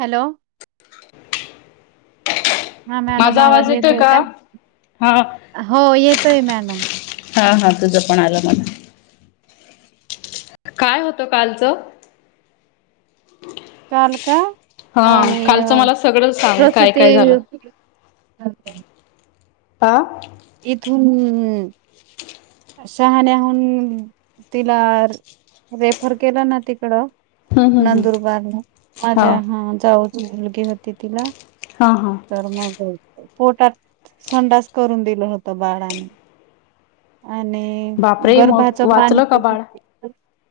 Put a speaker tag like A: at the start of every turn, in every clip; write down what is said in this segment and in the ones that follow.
A: Hello
B: [inaudible]
A: हा madam आवाज येतोय का
B: हा
A: हो येतोय मॅडम
B: हा हा तुझं पण आलं मला काय होतं कालचं
A: [inaudible] कालका
B: हा
A: आणि
B: कालचं मला सगळं सांग काय
A: प्रसुती
B: काय झालं?
A: ह का
B: बा
A: येथून ह्म हम्म शहाण्याहून तिला रेफर केला ना तिकडं
B: हम्म हम्म.
A: नंदुरबारला माझ्या हा जाऊची मुलगी होती तिला
B: हां हां
A: तर मग पोटात संडास करून दिलं होत बाळाने आणि
B: बापरे मग
A: गर्भाचं पाणी
B: वाचलं का बाळ?
A: क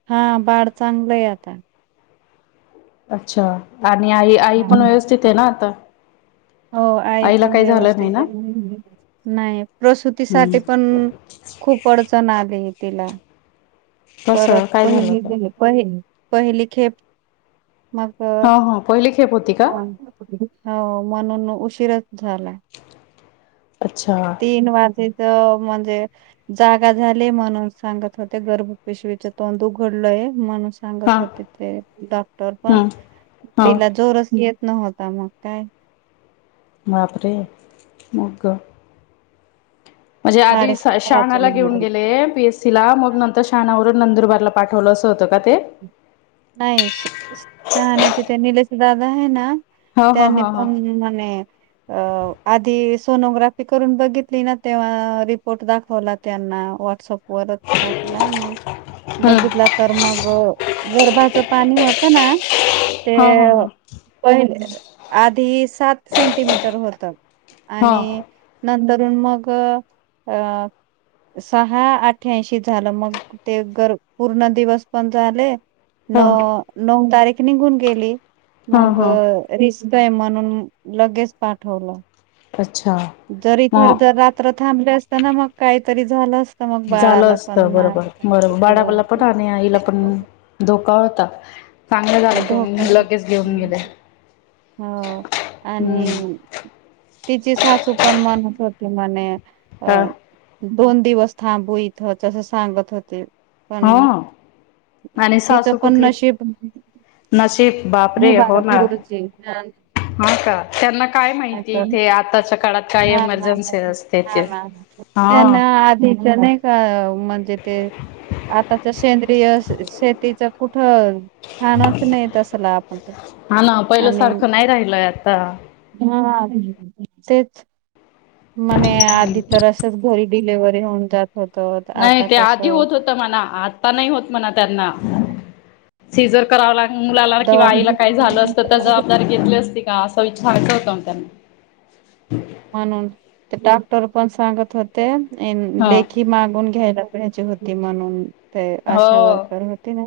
A: हा बाळ चांगलंय आता
B: अच्छा आणि आई आई पण व्यवस्थित आहे ना आता
A: हो आहे
B: आईला
A: पण
B: काही झालं नाही
A: व्यवस्थित
B: ना?
A: नाही
B: हम्म
A: प्रसुतीसाठी पण खूप अडचण आली तिला
B: कसं
A: परत
B: काय झालं
A: पहिली
B: होतं?
A: प पहिली खेप मग
B: हो पहिले
A: ह हो म्हणून उशीरच झालाय
B: अच्छा
A: तीन वाजजेच म्हणजे जागा झाली म्हणून सांगत होते गर्भ पिशवीच तोंड उघडलय म्हणून
B: हा
A: सांगत होते ते डॉक्टर पण
B: हम्म. हा
A: तिला जोरच येत नव्हता मग काय
B: बापरे मगं म्हणजे आधी
A: साडेसात
B: शहाणाला
A: वाजून
B: घेऊन गेले पीएस तिला मग नंतर शहाणावरून नंदुरबारला पाठवलं असं होतं का ते
A: नाही चहाण्याचे ते निलेश दादा आहे ना
B: हो हो
A: त्यांनी
B: हो हो
A: पण म अ आधी सोनोग्राफी करून बघितली ना तेव्हा रिपोर्ट दाखवला त्यांना व्हॉट्सअप वरत टाकला मग
B: हम्म
A: बघितला तर मग गरभचं पाणी होत ना ते
B: हो हो हो
A: पहिले आधी सात सेंटीमीटर होतात
B: हो
A: आणि नंतरून मग अ सहा अठ्याशी झालं मग ते गर पूर्ण दिवस पण झाले न
B: हो
A: नऊ तारीख निघून गेली
B: हो
A: मग
B: हो
A: रिस्क आहे म्हणून लगेच पाठवलं
B: अच्छा
A: जरी इथर
B: मग
A: जर रात्र थांबले असत ना मग काहीतरी झालं अस
B: झालं असत बरोबर बरोबर
A: सगळं
B: बाळाबाला पण आणि आईला
A: ते
B: पण धोकाळता
A: हका हो
B: हम्म
A: आणि तिची सासू पण मनस होती म्हणे अ
B: ह
A: दोन दिवस थांब इतस सांगत होते पण
B: हो आणि
A: तिचं
B: सासू
A: पण
B: कुठली
A: नशीब
B: नसिब बापरे हो
A: मुबारक
B: ना
A: गुरुजी हा
B: हा का त्यांना काय माहितीय
A: नाहीतर
B: इथे आताच्या काळात काय
A: हा ह
B: एमर्जन्सी असते ते
A: हा
B: हा
A: त्यांना आधी नाही का म्हणजे ते आताच्या सेंद्रिय शेतीच कुठं खानाच नाही तसला आपण
B: हा ना पहिलं
A: आणि
B: सारखं नाही राहिलय आता
A: हा तेच म्हणे आधी तर असंच घरी डिलेव्हरी होऊन जात होत आता कसं
B: हो मणा आता नाही होत म्हणा त्यांना सिझर करावा लाग मुलाला किं आईला काय झालं असतं त्या
A: दवा
B: जबाबदारी घेतली असते का असा विचार कर होत म त्यांना
A: म्हणून ते डॉक्टर पण सांगत होते
B: हा
A: लेखी ती मागून घ्यायला जायची होती म्हणून ते आशा
B: हो
A: वर्कर होती ना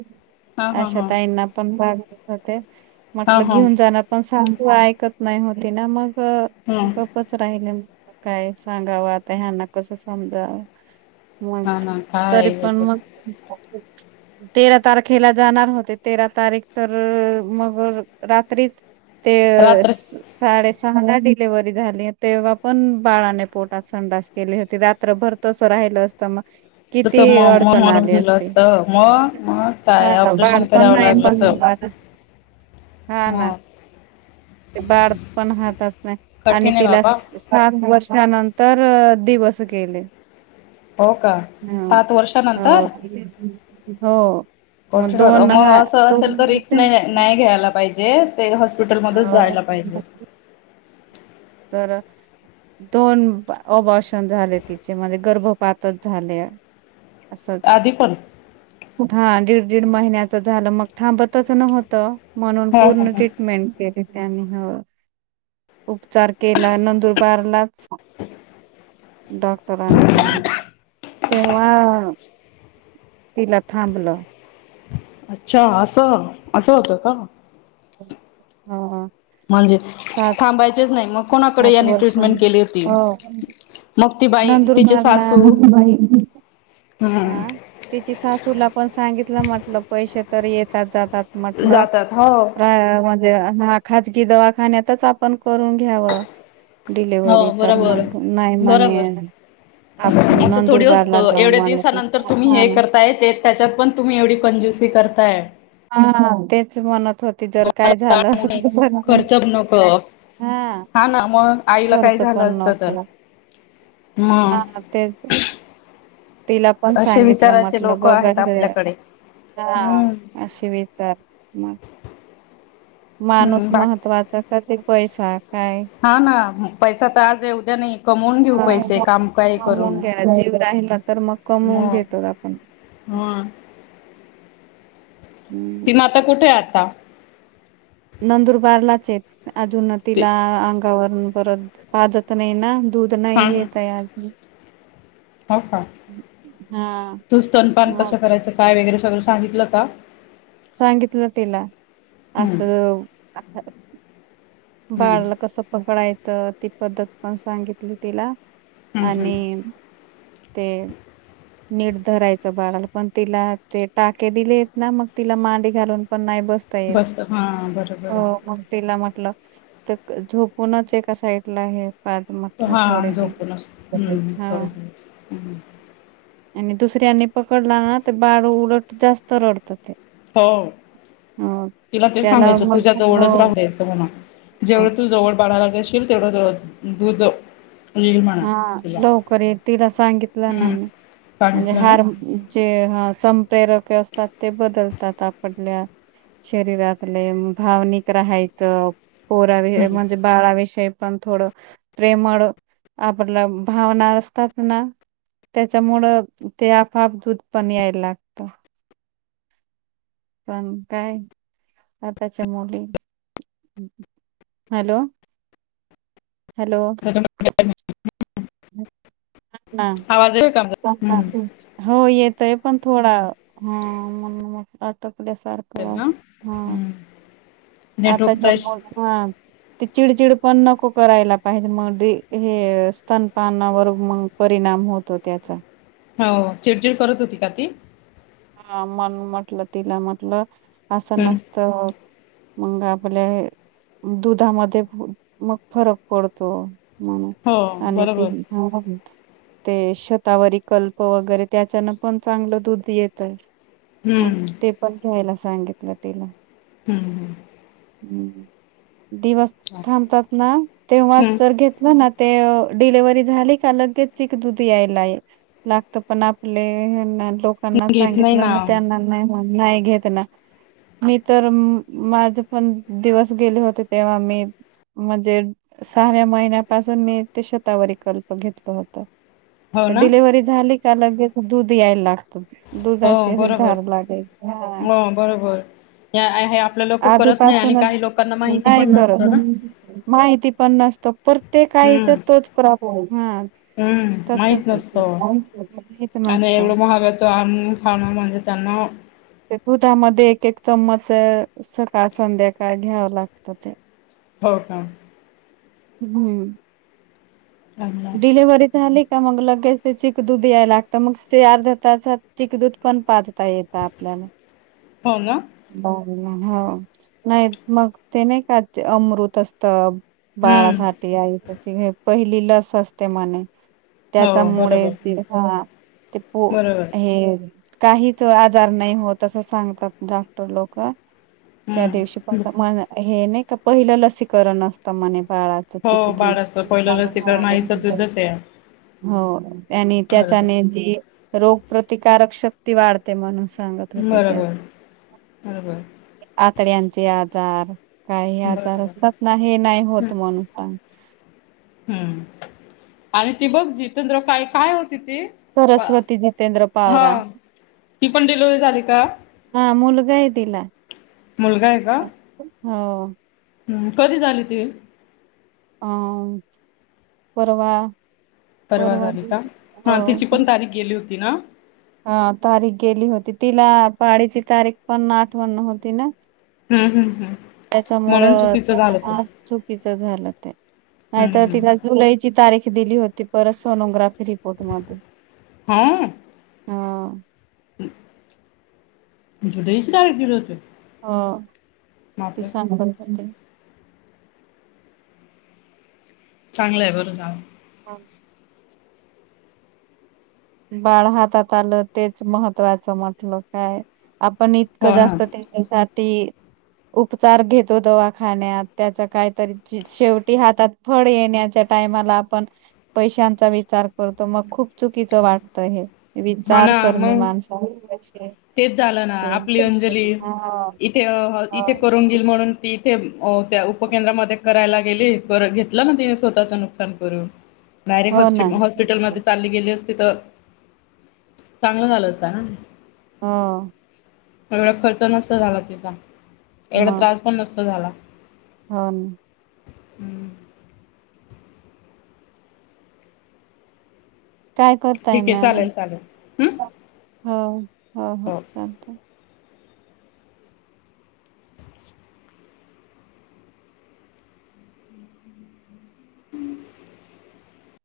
B: हा हा
A: अशा
B: हा
A: ताईंना पण पाढ होते
B: हा
A: म्हटलं
B: हा
A: घेऊन जाणार पण सांज ऐकत नाही होती ना मग
B: हम्म
A: च राहिले म काय सांगावं आता ह्यांना कसं समजाव मग
B: हा ना
A: तरी
B: काय
A: पण मग तेरा तारखेला जाणार होते तेरा तारीख तर मग रात्रीच ते
B: रात्र
A: साडे सहा ला डिलीवररी झाली तेव्हा पण बाळाने पोटात संडास केली होती रात्रभर तस राहिलं असतं मग
B: तर
A: किती
B: मग मग
A: अडचण
B: मरून
A: आली
B: गेलं
A: असते
B: असतं मग मग
A: हा
B: काय ऑपरेशन
A: बापण
B: करावं
A: नाही
B: लागलं
A: पण
B: तर
A: हा ना
B: मग
A: ते बाळ पण हातात नाही आणि
B: कठीण आहे
A: तिला
B: बाबा
A: सात वर्षानंतर दिवस केले
B: हो का सात वर्षानंतर
A: ह हो मग
B: कठणत
A: दोन
B: मग
A: हा
B: असं असेल तर
A: दोन
B: रिक्स नाही
A: हो
B: नाही घ्यायला पाहिजे ते हॉस्पिटलमध्येधच जायला पाहिजे
A: तर दोन अभाषण झाले तिचे म्हणज गर्भपातच झाले अससद
B: आधी पण
A: हा दीड दीड महिन्याच झालं मग थांबतच नव्हतं म्हणून
B: हा ह
A: पूर्ण ट्रीटमेंट केली त्यानी हो उचार केला नंदुरबारलाच डॉक्टर अनकलली तेव्हा तिला थांबलं
B: अच्छा असं असं होत का
A: हम
B: म्हणजे थांबायचेच नाही मग कोणाकडे
A: सात
B: याने
A: वर्षां
B: ट्रीटमेंट केली होती
A: हो
B: मग ती बाई तिचे
A: नंदुरबारला
B: सासू ह
A: त्यािची सासूला पण सांगितलं म्हटलं पैसे तर येतात जातात म्हटलं
B: जातात हो
A: प्र म्हणजे ह खाजगी दवाखान्यातच आपण करून घ्याव
B: हो
A: डिलेव्हरी तर
B: बरोबर
A: मग नाही म्हणे
B: बरोबर
A: आपण नंदुरबार ला जाव म्ह
B: नंतर तुम्ही हे करताय ते त्याच्यात पण तुम्ही एवढी कंजुसी करताय
A: हा तेच मणत
B: तुम्हांला आठ मुली खर्चच नको हा ना मग आईला काय
A: खर्च
B: झालं
A: पण
B: असतं तर...
A: नको हा
B: मग
A: तेच तिला पण
B: असे
A: सांगितलं
B: विचाराचे
A: म्हटलं
B: लोक
A: बघ
B: आहेत आपल्याकडे
A: हा
B: हम्म
A: अशी विचार मग माणूस
B: हम्म बाकी
A: महत्वाचा कध पैसा काय
B: हा ना पैसा तर आज आहे उद्या नाही कमवून घेऊ पैसे
A: हा.
B: काम काही
A: कमवून
B: करून
A: घ्या जीव राहि ना तर मग कमवून
B: मग
A: घेतो आपण
B: ह
A: हम्
B: आता कुठे? आता
A: नंदुरबारलाच आहेत अजून तिला वरून परत पाजत नाही ना दूध
B: हा
A: नाही
B: ह
A: येत आहे आजून
B: हो का?
A: हा
B: तू स्तनपान
A: मग
B: कसं करायचं काय वगैरे सगळं सांगितलं का?
A: सांगितलं तिला
B: हम्म
A: असं
B: हम्म
A: बाळला कसं पकडायचं ती पद्धत पण सांगितली तिला
B: हम्म
A: आणि
B: हम्म
A: ते नीट धरायचं बाळाल पण तिला ते टाके दिले ना मग तिला मांडी घालून पण नाही बस येल
B: हां बरोबर आहे
A: मग तिला म्हटलं तर झोपूनच एका साइडला आहे पाज म्हटलं थोडे
B: हां झोपूनच
A: दिवस
B: हम्म
A: हा
B: थोडे दिवस
A: आणि दुसऱ्यांनी पकडला ना ते बाळ उलट जास्त रडतं ते
B: हो
A: अ
B: तिला ते
A: त्याला
B: सांगायचं
A: मग
B: तूज्या
A: हो
B: जवळच राहू रस
A: हो
B: जेवढ तू जवळ बळाला गेशील तेवढ दूध येईल म्हणा
A: हा
B: तिला.
A: लवकर ये तिला सांगितलं ना
B: हम्म.
A: मी म्हणजे
B: सांगितलं ना?
A: हार जे ह संप्रेरक असतात ते बदलतात आपडल्या शरीरातले भावनिक राहायचं पोराविषयी
B: हम्म.
A: म्हणजे बाळाविषयी पण थोडं प्रेमळ आपलं भावना असतात ना त्याच्यामुळं ते आपोआप दूध पण यायला लागत पण काय आताच्या मुली हॅलो
B: [unintelligible]
A: हा हा
B: आवाज ये
A: हो येतंय पण थोडा ह म्ह अटकल्यासारखा.
B: हम. [inaudible]
A: आता ह्या मग हा. ते चिडचिड पण नको करायला पाहिजे मग हे स्तनपानावर मग. परिणाम होतो त्याचा.
B: हा, चिडचिड करत होती का ती?
A: हा मन म्हटलं तिला म्हटल असं
B: हम्म.
A: नसत. मग आपल्या दुधामध्ये मग फरक पडतो. म्हण,
B: हो
A: आणि
B: बरोबर.
A: तेही. हा, ते शतावरी कल्प वगैरे त्याच्यान पण चांगलं दूध येत तर मग
B: हम्म.
A: ते पण घ्यायला सांगितलं तिला.
B: हम्म ह.
A: ह्, दिवस थांबतात ना तेव्हाच
B: हम्म
A: जर घेतलं ना ते डिलिव्हरी झाली का लगेच चिक दुध यायलाय. लागत पण आपले लोक.
B: [unintelligible]
A: घितलं मग त्यांना नाही नाही घेतला. मी तर माझ पण दिवस गेले होते तेव्हा मी म्हणजे सहाव्या महिन्यापासून मी ते शतावरी कल्प घेतलं होत.
B: हो
A: तर
B: ना?
A: डिलेव्हरी झाली का लगेच दूध याय लागत.
B: हो
A: दुधास धार लागायच, हा.
B: होय होय, हे आहे आपल्या लोक करत नाही आणि
A: आधीपासूनच
B: काही लोकांना माहिती
A: नाही
B: पण नसतं ना.
A: करत माहिती पण नसत प्रत्येक आईच
B: हम्म.
A: तोच प्रॉप, हा.
B: हम्म
A: तसच
B: माहित नसतो
A: माहित
B: आणि
A: नसतय
B: एवढं महागाचं आणून खाणं म्हणजे त्यांना
A: ते दुधामध्ये एक-एक चम्मच सकाळ संध्याकाळ घ्यावं लागतं ते.
B: हो, का.
A: हम्म.
B: चांगलं
A: डिलिव्हरी झाली कि मग लगेच ते चिक दूध याय लागतं मग ते अर्धा तासात चीख, दूध पण पाचता येतं आपल्याला.
B: हो, ना.
A: बाहेरा हा, मग ते नाही का ते अमृत, असत.
B: हम्म
A: बाळासाठी, आई साठी पहिली लस असते महण.
B: हो
A: त्याच्यामुळे
B: बरोबर
A: हा ते प
B: बरोबर
A: हे. काहीच आजार नाही होत असं सांगतात डॉक्टर लोक. त्या दिवशी
B: हम्म
A: हे नाही का पहिलं लसीकरण असतं म्हणे बाळात.
B: हो बाळच पहिलं लसीकरण आईचं दुधच आहे.
A: हो आणि
B: बरोबर
A: त्याचाने जे रोगप्रतिकारक शक्ती वाढते म्हणून सांगत होते ते.
B: हा बाई.
A: आतड्यांचे आजार काही आजार
B: बरोबर
A: असतात ना हे नाही
B: हम्म
A: होत म्हणतात.
B: हम्म, आणि ती बघ जिदेंत्र काय-काय होती ती.
A: सरस्वती जितेंद्र
B: हा,
A: पावरा
B: ती पण डिलिवरी झाली का?
A: हा मुलगा आहे तिला.
B: मुलगा आहे काय?
A: हो.
B: ह कधी झाली ती?
A: अ. परवा.
B: परवा झाली का हा तीची पण तारीख गेली होती ना?
A: हां तारीख गेली होती तिला पाळीची तारीख पण आठवत नव्हती ना.
B: हा हां हम्म
A: त्याच्यामुळं [unintelligible] चुकीचं झालं ते. नाहीतर
B: हं.
A: तिला जुलैची तारीख दिली होती परत सोनोग्राफी. [unintelligible] हां
B: [unintelligible] केल होते.
A: हो. ती सांगत [unintelligible]
B: चांगलंय बरं झालं
A: हां बाळ हातात आलं तेच महत्त्वाचं म्हटलं काय आपण इतकं
B: हो ना.
A: जास्त ते साठी उपचार घेतो दवाखान्यात त्याचा काहीतरी शेवटी हातात फळ येण्याच्या टायमाला आपण पैशांचा विचार करतो मग खूप चुकीचं वाट हे
B: हा ना
A: विचारसरणी
B: मग
A: माणसाची कशी आहे.
B: तेच झालं ना आपली अंजली
A: हा
B: इथे
A: हा
B: इथे करून घेईल म्हणून. ती इथे त्या उपकेंद्रामध्ये करायला गेली परत घेतलं ना तिथे स्वतःचं नुकसान करून.
A: [inaudible] ना
B: डायरेक्ट हॉस्पिटलमध्येचालली गेली असती तर चांगलं. झालं असत ना.
A: हां
B: एवढा खर्च नसता झाला तिचा एवढा त्रास पण नसता झाला.
A: हां
B: हं.
A: काय करताय
B: ठीक आहे
A: मॅडम?
B: चालेल चालेल.
A: हो.
B: हो
A: त [unintelligible]
B: हम्म